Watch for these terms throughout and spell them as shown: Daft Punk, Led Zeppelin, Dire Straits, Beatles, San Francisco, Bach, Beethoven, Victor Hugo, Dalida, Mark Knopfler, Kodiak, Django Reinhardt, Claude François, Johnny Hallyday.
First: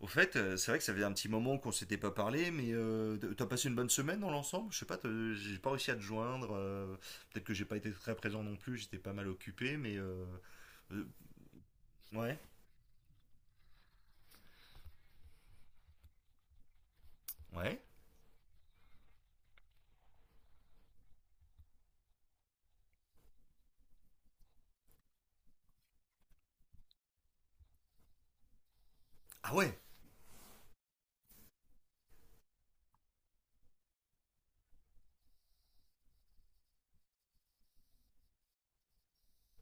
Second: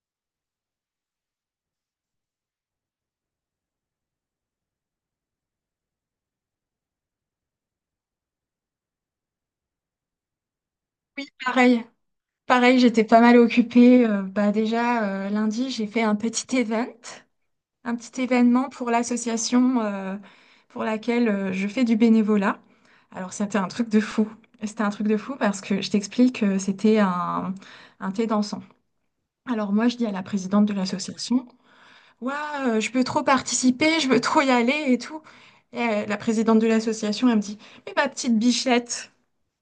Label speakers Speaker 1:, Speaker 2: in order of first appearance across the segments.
Speaker 1: Au fait, c'est vrai que ça faisait un petit moment qu'on s'était pas parlé, mais t'as passé une bonne semaine dans l'ensemble? Je sais pas, j'ai pas réussi à te joindre. Peut-être que j'ai pas été très présent non plus, j'étais pas mal occupé, mais euh,
Speaker 2: Pareil,
Speaker 1: ouais,
Speaker 2: pareil, j'étais pas mal occupée. Bah déjà, lundi, j'ai fait un petit event,
Speaker 1: ouais.
Speaker 2: un petit événement pour l'association pour laquelle je fais du bénévolat. Alors, c'était un truc de fou. C'était un truc de fou parce que je t'explique, c'était un thé dansant.
Speaker 1: Ah
Speaker 2: Alors
Speaker 1: ouais.
Speaker 2: moi, je dis à la présidente de l'association, Ouah, je peux trop participer, je veux trop y aller et tout. Et la présidente de l'association, elle me dit, mais ma petite bichette.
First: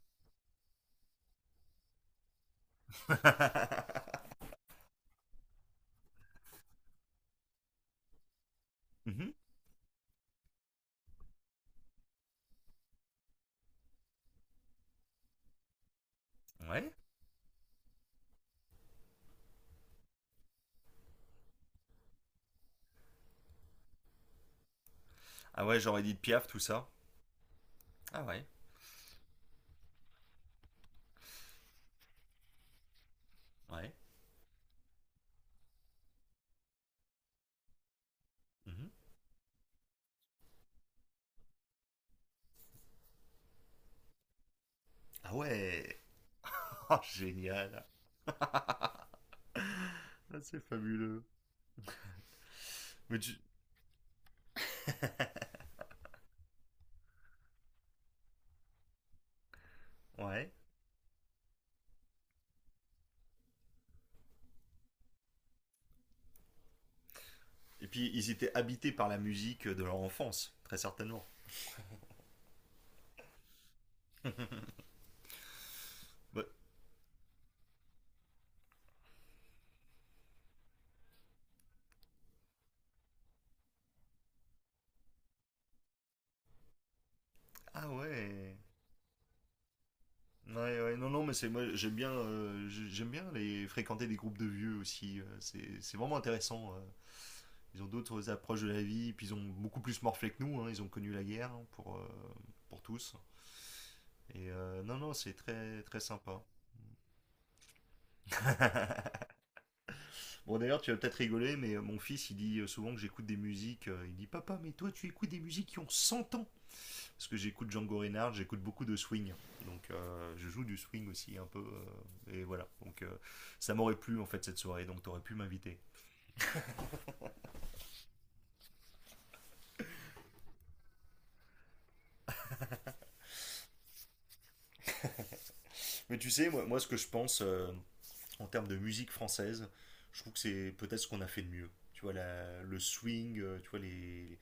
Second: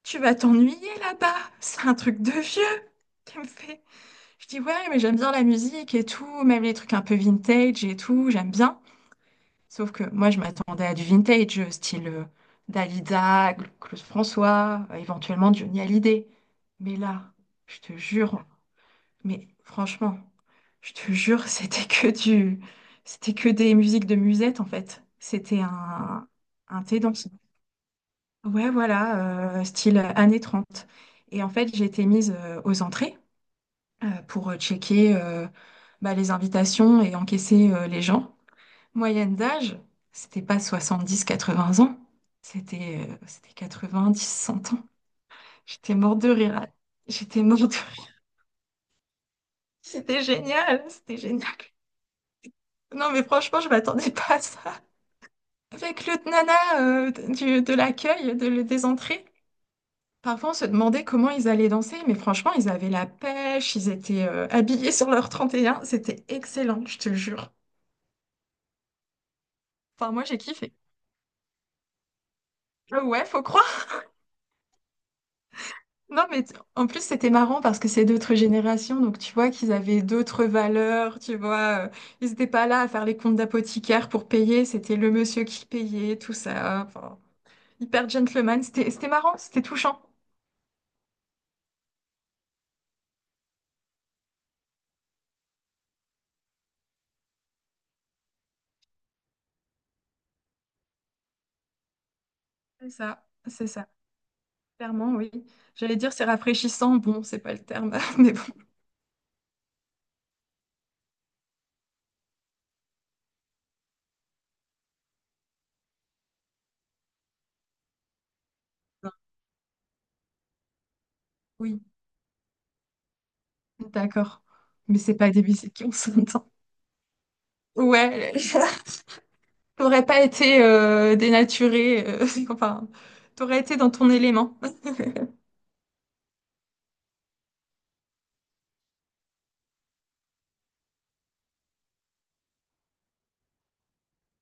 Speaker 2: Tu vas t'ennuyer là-bas, c'est un truc de vieux. Elle me fait, je dis ouais, mais j'aime bien la musique et tout, même les trucs un peu vintage et tout, j'aime bien.
Speaker 1: Mhm.
Speaker 2: Sauf que moi, je m'attendais à du vintage, style Dalida, Claude François, éventuellement Johnny Hallyday.
Speaker 1: Ouais.
Speaker 2: Mais là, je te jure, mais franchement, je te jure, c'était que des musiques de musette en fait. C'était
Speaker 1: Ah ouais, j'aurais dit de Piaf tout
Speaker 2: un
Speaker 1: ça.
Speaker 2: thé dans-
Speaker 1: Ah ouais,
Speaker 2: Ouais, voilà, style années 30. Et en fait, j'ai été mise aux entrées
Speaker 1: ouais.
Speaker 2: pour checker bah, les invitations et encaisser les gens.
Speaker 1: Mhm.
Speaker 2: Moyenne d'âge, c'était pas 70-80 ans, c'était 10 100 ans.
Speaker 1: Ah
Speaker 2: J'étais
Speaker 1: ouais.
Speaker 2: morte de rire.
Speaker 1: Oh,
Speaker 2: J'étais morte de
Speaker 1: génial.
Speaker 2: rire.
Speaker 1: Ah,
Speaker 2: C'était
Speaker 1: c'est
Speaker 2: génial, c'était
Speaker 1: fabuleux.
Speaker 2: génial. Non,
Speaker 1: Mais
Speaker 2: mais
Speaker 1: tu-
Speaker 2: franchement, je m'attendais pas à ça. Avec le nana de l'accueil, des entrées. Parfois,
Speaker 1: Ouais.
Speaker 2: on se demandait comment ils allaient danser, mais franchement, ils avaient la pêche, ils étaient habillés sur leur 31. C'était excellent, je te le jure.
Speaker 1: Et puis ils étaient habités par la musique de leur
Speaker 2: Enfin, moi, j'ai
Speaker 1: enfance,
Speaker 2: kiffé.
Speaker 1: très certainement.
Speaker 2: Ouais, faut croire. Non,
Speaker 1: Bah,
Speaker 2: mais en plus, c'était marrant parce que c'est d'autres générations, donc tu vois qu'ils avaient d'autres valeurs, tu vois. Ils n'étaient pas là à faire les comptes d'apothicaire pour payer, c'était le monsieur qui payait, tout ça. Enfin,
Speaker 1: ah
Speaker 2: hyper
Speaker 1: ouais.
Speaker 2: gentleman, c'était marrant, c'était touchant.
Speaker 1: Ouais, ouais, non, non, mais c'est moi j'aime bien, j'aime bien les fréquenter des groupes de vieux aussi. C'est vraiment intéressant. Ils ont d'autres approches de la vie, puis ils ont beaucoup plus morflé que nous, hein, ils ont connu la guerre hein, pour tous.
Speaker 2: C'est ça,
Speaker 1: Et non, non,
Speaker 2: clairement, oui.
Speaker 1: c'est très
Speaker 2: J'allais
Speaker 1: très
Speaker 2: dire c'est
Speaker 1: sympa.
Speaker 2: rafraîchissant, bon, c'est pas le terme, mais bon.
Speaker 1: Bon, d'ailleurs, tu vas peut-être rigoler, mais mon fils, il dit souvent que j'écoute des musiques. Euh, il dit, papa, mais toi, tu écoutes des musiques qui ont 100 ans. Parce que j'écoute Django Reinhardt, j'écoute beaucoup de swing. Donc je joue du swing aussi un peu.
Speaker 2: Oui.
Speaker 1: Et voilà. Donc ça m'aurait plu en
Speaker 2: D'accord.
Speaker 1: fait cette soirée.
Speaker 2: Mais
Speaker 1: Donc
Speaker 2: c'est
Speaker 1: t'aurais
Speaker 2: pas
Speaker 1: pu
Speaker 2: des
Speaker 1: m'inviter.
Speaker 2: musiques on s'entend. Ouais, t'aurais pas été dénaturé, enfin, t'aurais été dans ton élément.
Speaker 1: Mais tu sais, moi ce que je pense, en termes de musique française, je trouve que c'est peut-être ce qu'on a fait de mieux. Tu vois, le swing, tu vois,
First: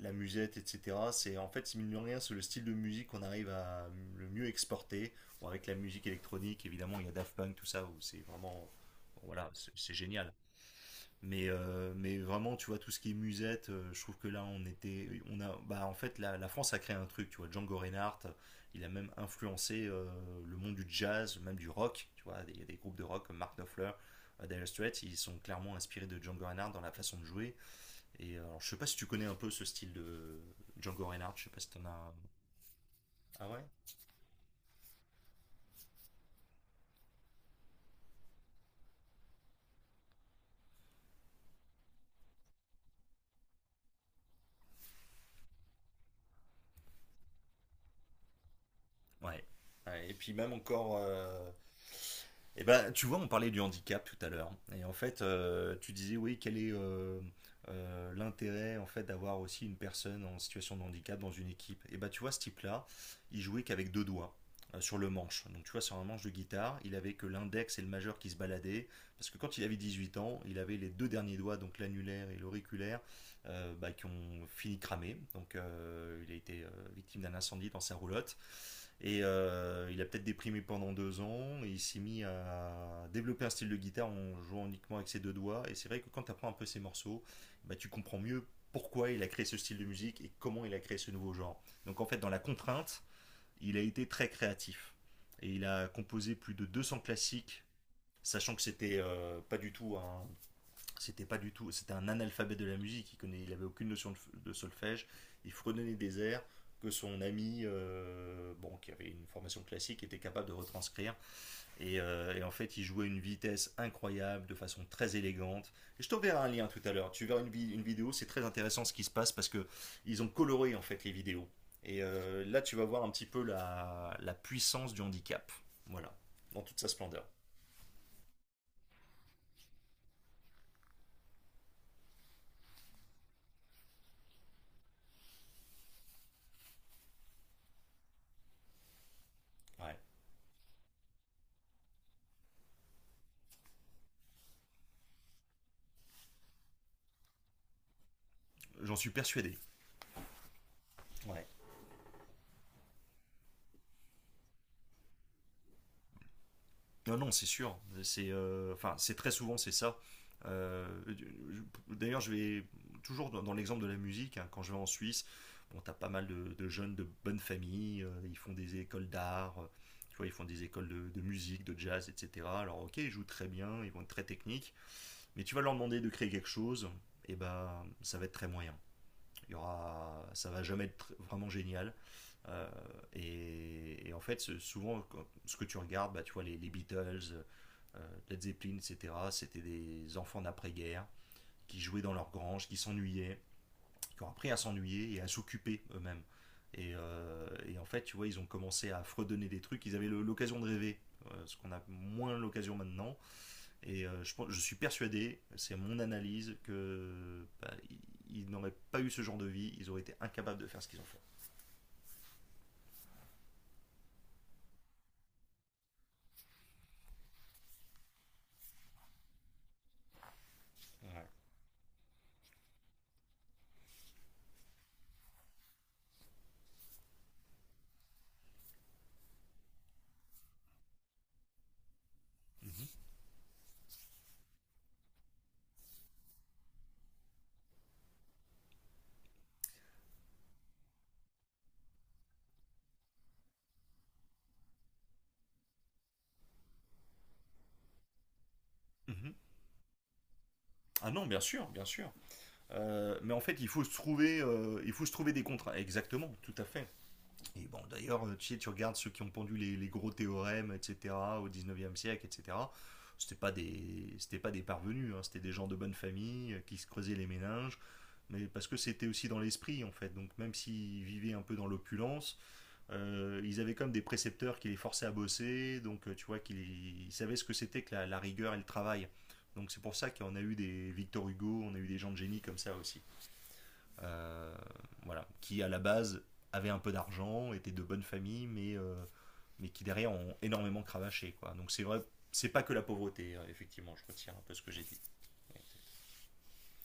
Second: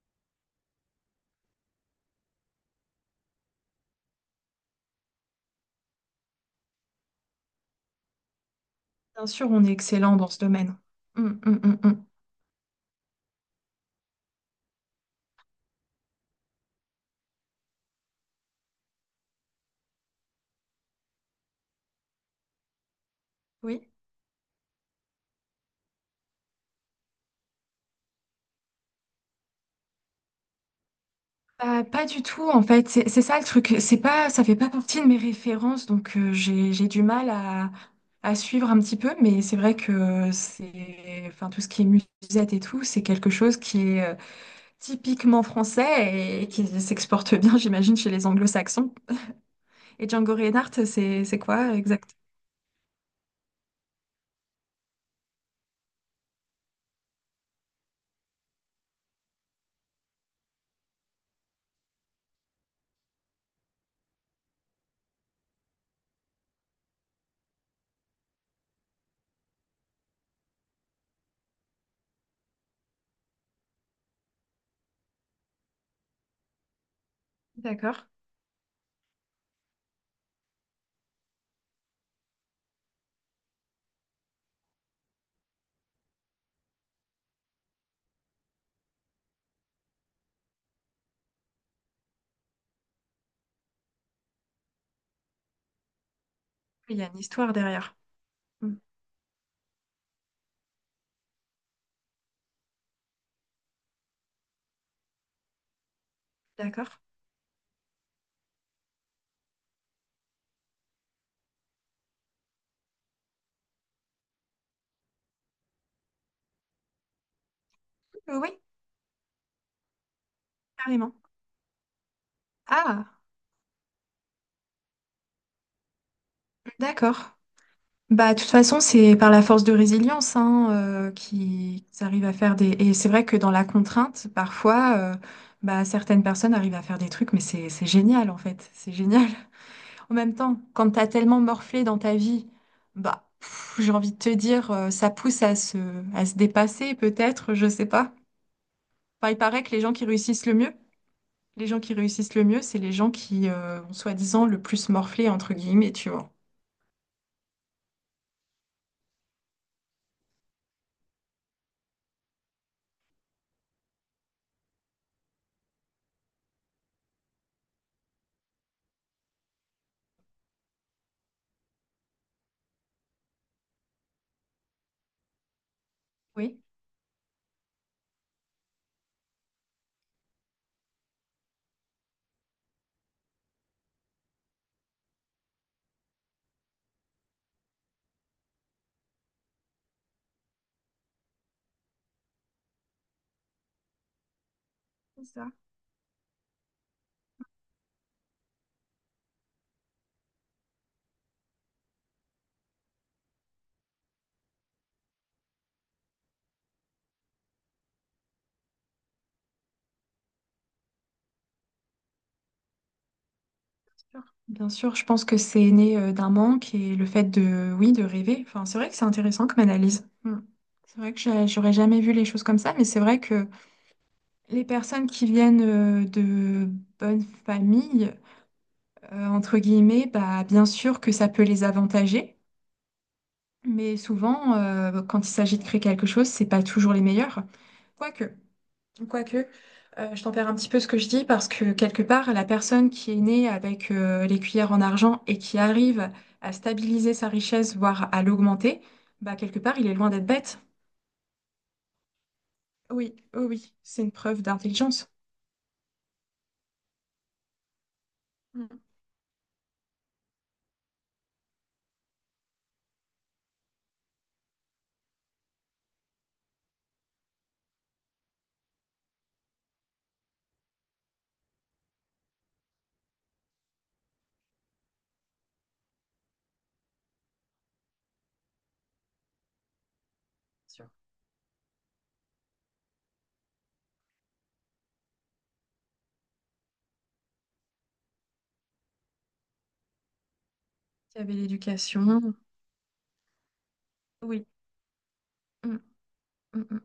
Speaker 1: la musette, etc. C'est en fait, mine de rien, c'est le style de musique qu'on arrive à le mieux exporter. Bon, avec la musique électronique, évidemment, il y a Daft Punk, tout ça, où c'est vraiment.
Speaker 2: Bien sûr,
Speaker 1: Voilà,
Speaker 2: on est
Speaker 1: c'est
Speaker 2: excellent dans
Speaker 1: génial.
Speaker 2: ce domaine. Hum, hum, hum, hum.
Speaker 1: Mais vraiment, tu vois, tout ce qui est musette, je trouve que là, on était. On a, bah, en fait, la France a créé un truc, tu vois. Django Reinhardt, il a même influencé le monde du jazz, même du rock, tu vois. Il y a des groupes de rock comme Mark
Speaker 2: Oui.
Speaker 1: Knopfler, Dire Straits, ils sont clairement inspirés de Django Reinhardt dans la façon de jouer. Et alors, je sais pas si tu connais un peu ce style de Django Reinhardt, je sais pas si
Speaker 2: Bah,
Speaker 1: t'en
Speaker 2: pas
Speaker 1: as.
Speaker 2: du tout, en fait. C'est ça le
Speaker 1: Ah ouais.
Speaker 2: truc. C'est pas, ça fait pas partie de mes références, donc j'ai du mal à suivre un petit peu. Mais c'est vrai que c'est, enfin, tout ce qui est musette et tout, c'est quelque chose qui est typiquement français et qui s'exporte bien, j'imagine, chez les anglo-saxons.
Speaker 1: Ouais.
Speaker 2: Et
Speaker 1: Ouais, et puis
Speaker 2: Django
Speaker 1: même
Speaker 2: Reinhardt,
Speaker 1: encore,
Speaker 2: c'est
Speaker 1: euh.
Speaker 2: quoi exact?
Speaker 1: Et ben, tu vois, on parlait du handicap tout à l'heure. Et en fait, tu disais, oui, quel est l'intérêt en fait d'avoir aussi une personne en situation de handicap dans une équipe. Et ben, tu vois, ce type-là, il jouait qu'avec deux doigts sur le manche. Donc, tu vois, sur un manche de guitare, il avait que l'index et le majeur qui se baladaient. Parce que quand il avait 18 ans, il avait les deux derniers doigts, donc l'annulaire et l'auriculaire, bah, qui ont fini cramé. Donc il a été victime d'un incendie dans sa
Speaker 2: D'accord.
Speaker 1: roulotte. Et il a peut-être déprimé pendant deux ans et il s'est mis à développer un style de guitare en jouant uniquement avec ses deux doigts. Et c'est vrai que quand tu apprends un peu ses morceaux, bah, tu comprends mieux pourquoi il a créé ce style de musique et comment il a créé ce nouveau genre. Donc en fait, dans la contrainte, il a été très créatif. Et il a composé plus de
Speaker 2: Il
Speaker 1: 200
Speaker 2: y a une histoire
Speaker 1: classiques,
Speaker 2: derrière.
Speaker 1: sachant que
Speaker 2: Hmm.
Speaker 1: c'était pas du tout un, c'était pas du tout, c'était un analphabète de la musique. Il avait aucune notion de solfège. Il fredonnait des airs que
Speaker 2: D'accord.
Speaker 1: son ami, bon, qui avait une formation classique, était capable de retranscrire. Et en fait, il jouait une vitesse incroyable, de façon très élégante. Et je t'enverrai un lien tout à l'heure. Tu verras une vidéo. C'est très
Speaker 2: Oui,
Speaker 1: intéressant ce qui se passe parce que ils ont coloré en fait les
Speaker 2: carrément.
Speaker 1: vidéos. Et là, tu vas voir un
Speaker 2: Ah,
Speaker 1: petit peu la puissance du handicap. Voilà, dans toute sa
Speaker 2: d'accord.
Speaker 1: splendeur.
Speaker 2: Bah, de toute façon, c'est par la force de résilience hein, qu'ils arrivent à faire des. Et c'est vrai que dans la contrainte, parfois, bah, certaines personnes arrivent à faire des trucs, mais c'est génial en fait. C'est génial.
Speaker 1: Ouais.
Speaker 2: En même temps, quand t'as tellement morflé dans ta vie, bah, pff, j'ai envie de te dire, ça pousse à se, dépasser peut-être, je sais pas.
Speaker 1: J'en suis
Speaker 2: Enfin, il
Speaker 1: persuadé.
Speaker 2: paraît que les gens qui réussissent le mieux,
Speaker 1: Ouais.
Speaker 2: Les gens qui réussissent le mieux, c'est les gens qui ont soi-disant le plus morflé, entre guillemets, tu vois.
Speaker 1: Non, non, c'est sûr. C'est, enfin, c'est très souvent c'est ça. D'ailleurs, je vais toujours dans l'exemple de la musique, hein, quand je vais en Suisse, bon, t'as pas mal de jeunes de bonnes familles. Ils font des écoles d'art. Tu vois, ils font des écoles de musique, de jazz, etc. Alors, ok, ils jouent très bien, ils vont être très techniques, mais tu vas leur demander de créer quelque
Speaker 2: Oui,
Speaker 1: chose, et ben, ça va être très moyen. Il y aura, ça va jamais être vraiment génial. Euh, En fait, souvent, ce que tu regardes, bah, tu vois, les Beatles, euh, Led Zeppelin, etc., c'était des enfants d'après-guerre qui jouaient dans leur grange, qui s'ennuyaient, qui ont appris à s'ennuyer et
Speaker 2: c'est
Speaker 1: à
Speaker 2: ça,
Speaker 1: s'occuper eux-mêmes. Et en fait, tu vois, ils ont commencé à fredonner des trucs, ils avaient l'occasion de rêver, ce qu'on a moins l'occasion maintenant. Et je suis persuadé, c'est mon analyse, que bah, ils n'auraient pas eu ce genre de vie, ils auraient été incapables de faire ce qu'ils ont fait.
Speaker 2: c'est sûr. Bien sûr, je pense que c'est né d'un manque et le fait de, oui, de rêver. Enfin, c'est vrai que c'est intéressant comme analyse. Hmm. C'est vrai que j'aurais jamais vu les choses comme ça, mais c'est vrai que les personnes qui viennent de bonnes familles, entre guillemets, bah, bien sûr que ça peut les avantager,
Speaker 1: Mhm.
Speaker 2: mais souvent, quand il s'agit de créer quelque chose, c'est pas toujours les meilleurs. Quoique. Quoique, je tempère un petit peu ce que je dis parce que quelque part, la personne qui est née avec les cuillères en argent et qui arrive à stabiliser sa richesse, voire à l'augmenter,
Speaker 1: Mhm.
Speaker 2: bah quelque part, il est loin d'être bête.
Speaker 1: Ah non, bien sûr, bien sûr.
Speaker 2: Oui,
Speaker 1: Mais en
Speaker 2: oui,
Speaker 1: fait,
Speaker 2: oui, c'est une preuve
Speaker 1: il faut
Speaker 2: d'intelligence.
Speaker 1: se trouver des contrats. Exactement, tout à fait. Et bon, d'ailleurs, tu sais,
Speaker 2: Mm,
Speaker 1: tu regardes ceux qui ont pendu les gros théorèmes, etc., au 19e siècle, etc. C'était pas des parvenus, hein, c'était des gens de bonne famille qui se creusaient les méninges, mais parce que c'était aussi dans l'esprit, en fait. Donc, même s'ils vivaient un peu dans l'opulence, ils avaient comme des précepteurs qui les forçaient à bosser, donc tu vois qu'ils ils savaient ce que c'était que la rigueur et le travail. Donc c'est pour ça qu'on a eu
Speaker 2: sûr.
Speaker 1: des Victor Hugo, on a eu des gens de génie comme ça aussi. Euh, voilà, qui à la base avaient un peu d'argent, étaient de bonnes familles, mais qui derrière ont énormément
Speaker 2: Il y
Speaker 1: cravaché.
Speaker 2: avait
Speaker 1: Quoi. Donc c'est vrai,
Speaker 2: l'éducation.
Speaker 1: c'est pas que la pauvreté, effectivement, je retire un
Speaker 2: Oui.
Speaker 1: peu ce que j'ai dit. Ouais,
Speaker 2: Mm, mm, mm.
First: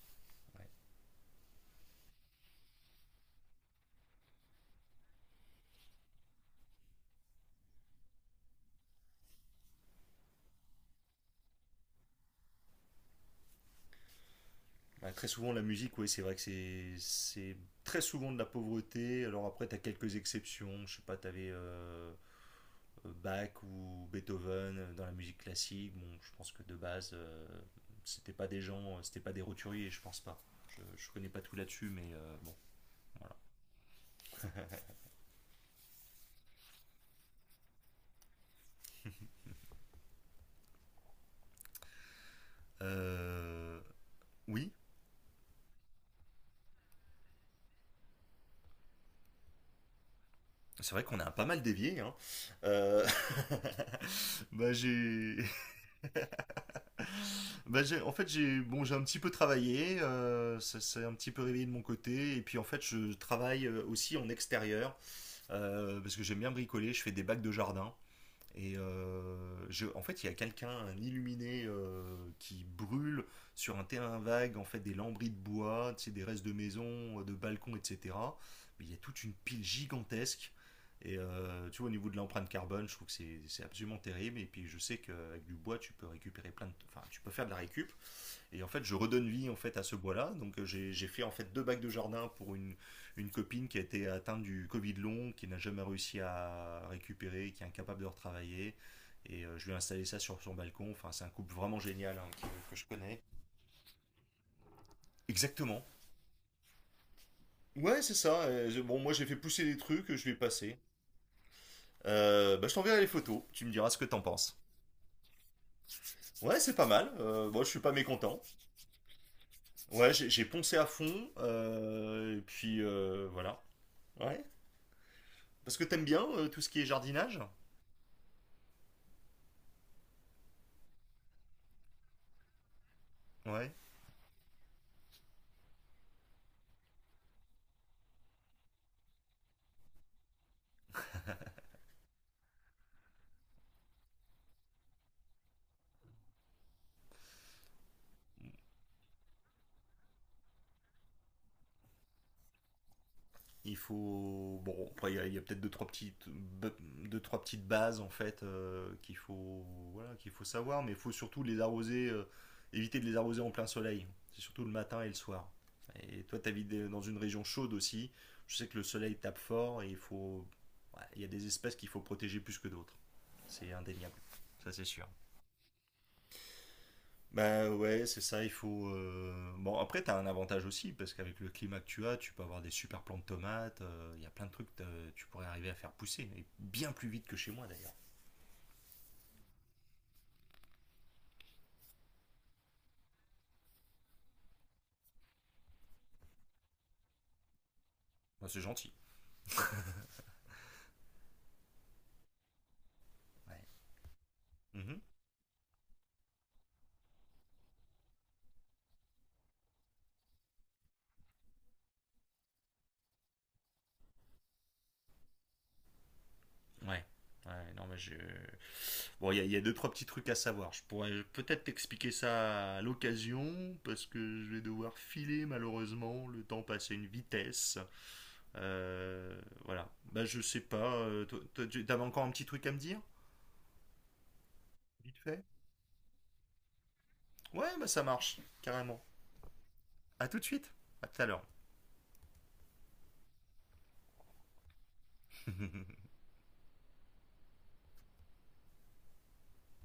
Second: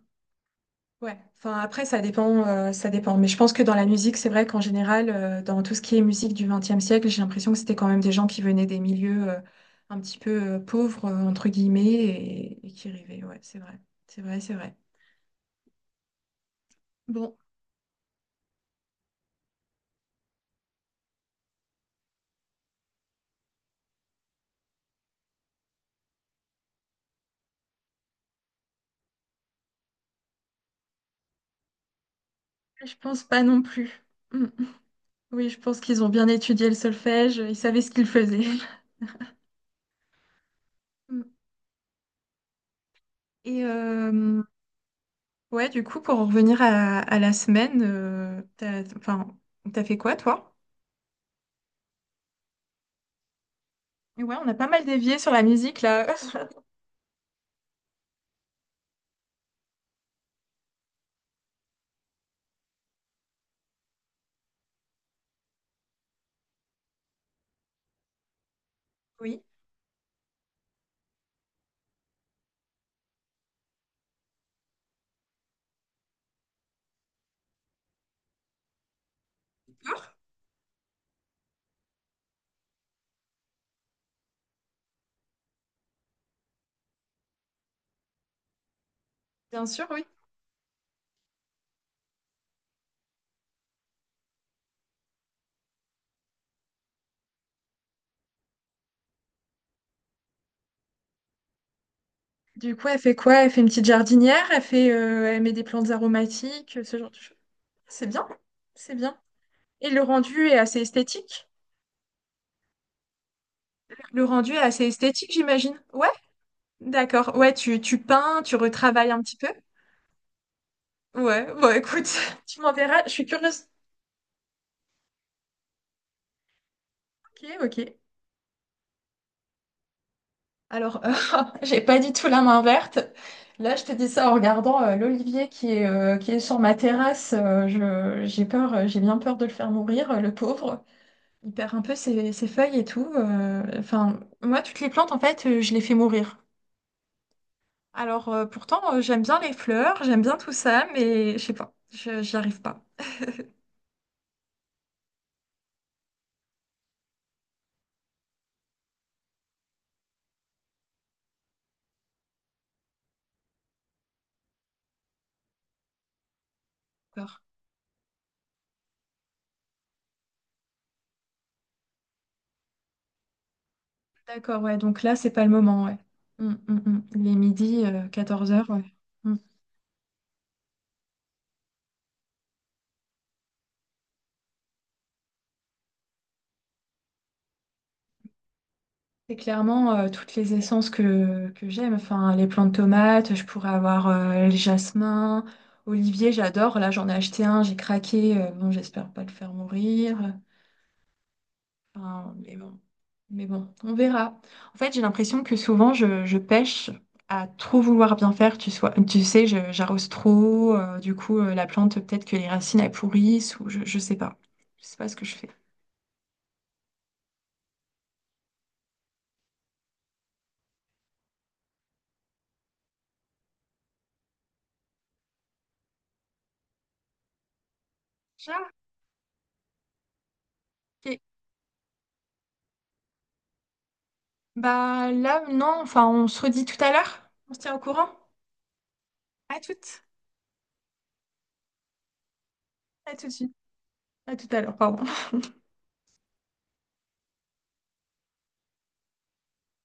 Speaker 1: ouais.
Speaker 2: Ouais, enfin après ça dépend, ça dépend. Mais je pense que dans la musique, c'est vrai qu'en général, dans tout ce qui est musique du XXe siècle, j'ai l'impression que c'était quand même des gens qui venaient des milieux un petit peu pauvres entre guillemets et qui rêvaient. Ouais, c'est vrai, c'est vrai, c'est vrai.
Speaker 1: Ouais, très souvent la musique, oui, c'est vrai que
Speaker 2: Bon,
Speaker 1: c'est très souvent de la pauvreté. Alors après, t'as quelques exceptions, je sais pas, t'avais. Bach ou Beethoven dans la musique classique, bon, je pense que de base, c'était pas des roturiers, je pense pas. Je connais pas tout là-dessus, mais bon.
Speaker 2: je pense pas non plus. Mm. Oui, je pense qu'ils ont bien étudié le solfège, ils savaient ce qu'ils faisaient. Mm. Et
Speaker 1: Euh, oui,
Speaker 2: ouais, du coup, pour en revenir à la semaine, enfin, t'as fait quoi toi?
Speaker 1: c'est vrai qu'on a pas mal dévié, hein. Euh,
Speaker 2: Ouais, on a pas
Speaker 1: bah
Speaker 2: mal dévié sur
Speaker 1: j'ai,
Speaker 2: la musique là.
Speaker 1: bah j'ai, en fait j'ai, bon j'ai un petit peu travaillé, ça s'est un petit peu réveillé de mon côté, et puis en fait je travaille aussi en extérieur parce que j'aime bien bricoler. Je fais des bacs de jardin. Et
Speaker 2: Oui.
Speaker 1: en fait, il y a quelqu'un, un illuminé, qui brûle sur un terrain vague, en fait, des lambris de bois, tu sais, des restes de maisons, de balcons, etc. Mais il y a toute une pile
Speaker 2: D'accord.
Speaker 1: gigantesque. Et tu vois, au niveau de l'empreinte carbone, je trouve que c'est absolument terrible. Et puis, je sais qu'avec du bois, tu peux récupérer plein de. Enfin, tu peux faire de la récup. Et en fait, je redonne vie en
Speaker 2: Bien
Speaker 1: fait à
Speaker 2: sûr,
Speaker 1: ce
Speaker 2: oui.
Speaker 1: bois-là. Donc, j'ai fait en fait deux bacs de jardin pour une copine qui a été atteinte du Covid long, qui n'a jamais réussi à récupérer, qui est incapable de retravailler. Et je lui ai installé ça sur son balcon. Enfin, c'est un couple vraiment génial hein, que
Speaker 2: Du
Speaker 1: je
Speaker 2: coup, elle fait
Speaker 1: connais.
Speaker 2: quoi? Elle fait, une petite jardinière, elle met des
Speaker 1: Exactement.
Speaker 2: plantes aromatiques, ce genre de choses.
Speaker 1: Ouais,
Speaker 2: C'est
Speaker 1: c'est
Speaker 2: bien,
Speaker 1: ça.
Speaker 2: c'est
Speaker 1: Bon, moi,
Speaker 2: bien.
Speaker 1: j'ai fait pousser des
Speaker 2: Et le
Speaker 1: trucs, je vais
Speaker 2: rendu est
Speaker 1: passer.
Speaker 2: assez esthétique?
Speaker 1: Bah, je t'enverrai les photos. Tu me diras ce que t'en
Speaker 2: Le rendu est
Speaker 1: penses.
Speaker 2: assez esthétique, j'imagine. Ouais,
Speaker 1: Ouais, c'est pas mal.
Speaker 2: d'accord. Ouais,
Speaker 1: Moi, je suis
Speaker 2: tu,
Speaker 1: pas
Speaker 2: tu
Speaker 1: mécontent.
Speaker 2: peins, tu retravailles un petit peu.
Speaker 1: Ouais, j'ai poncé à fond.
Speaker 2: Ouais, bon, écoute,
Speaker 1: Et
Speaker 2: tu
Speaker 1: puis,
Speaker 2: m'enverras, je suis
Speaker 1: voilà.
Speaker 2: curieuse.
Speaker 1: Ouais. Parce que t'aimes bien tout ce qui est jardinage.
Speaker 2: Ok, ok. Alors, j'ai pas du tout la main verte.
Speaker 1: Ouais.
Speaker 2: Là, je te dis ça en regardant l'olivier qui est sur ma terrasse. J'ai bien peur de le faire mourir, le pauvre. Il perd un peu ses feuilles et tout. Enfin, moi, toutes les plantes, en fait, je les fais mourir. Alors, pourtant, j'aime bien les fleurs, j'aime bien tout ça, mais je sais pas, j'y arrive pas.
Speaker 1: Il faut. Bon, après, il y a peut-être deux, trois petites bases, en fait, qu'il faut... Voilà, qu'il faut savoir, mais il faut surtout les arroser, éviter de les arroser en plein soleil. C'est surtout le matin et le soir. Et toi, t'habites dans une
Speaker 2: D'accord.
Speaker 1: région chaude aussi. Je sais que le soleil tape fort et il faut. Ouais, il y a des espèces qu'il faut protéger plus que d'autres. C'est indéniable.
Speaker 2: D'accord,
Speaker 1: Ça,
Speaker 2: ouais,
Speaker 1: c'est
Speaker 2: donc
Speaker 1: sûr.
Speaker 2: là, c'est pas le moment, ouais. Mm, mm, mm. Il est
Speaker 1: Bah
Speaker 2: midi,
Speaker 1: ouais, c'est ça, il
Speaker 2: 14 heures ouais.
Speaker 1: faut...
Speaker 2: Mm.
Speaker 1: Bon, après, t'as un avantage aussi, parce qu'avec le climat que tu as, tu peux avoir des super plants de tomates, il y a plein de trucs que tu pourrais arriver à faire pousser, et bien plus vite que chez moi d'ailleurs.
Speaker 2: C'est clairement toutes les essences que j'aime. Enfin, les plantes tomates, je pourrais avoir les jasmins, olivier, j'adore. Là, j'en ai acheté un, j'ai craqué.
Speaker 1: Bah, c'est
Speaker 2: Bon,
Speaker 1: gentil.
Speaker 2: j'espère pas le faire mourir. Enfin, mais
Speaker 1: Ouais.
Speaker 2: bon, on verra. En fait,
Speaker 1: Mhm.
Speaker 2: j'ai l'impression que souvent, je pêche à trop vouloir bien faire. Tu sais, j'arrose trop. Du coup, la plante, peut-être que les racines, elles pourrissent ou je sais pas. Je sais pas ce que je fais.
Speaker 1: Ouais. Ouais, non, mais je. Bon, il y a deux, trois petits trucs à savoir. Je pourrais peut-être t'expliquer ça à l'occasion, parce que je vais devoir filer malheureusement, le temps passe à une vitesse.
Speaker 2: Ah,
Speaker 1: Euh, voilà. Bah je sais pas,
Speaker 2: ok.
Speaker 1: toi, t'avais encore un petit truc à me dire?
Speaker 2: Bah
Speaker 1: Vite fait.
Speaker 2: là, non. Enfin, on se redit tout à l'heure. On se
Speaker 1: Ouais,
Speaker 2: tient au
Speaker 1: bah ça
Speaker 2: courant.
Speaker 1: marche, carrément.
Speaker 2: À toutes.
Speaker 1: À tout de suite, à tout à l'heure.
Speaker 2: À tout de suite. À tout à l'heure, pardon.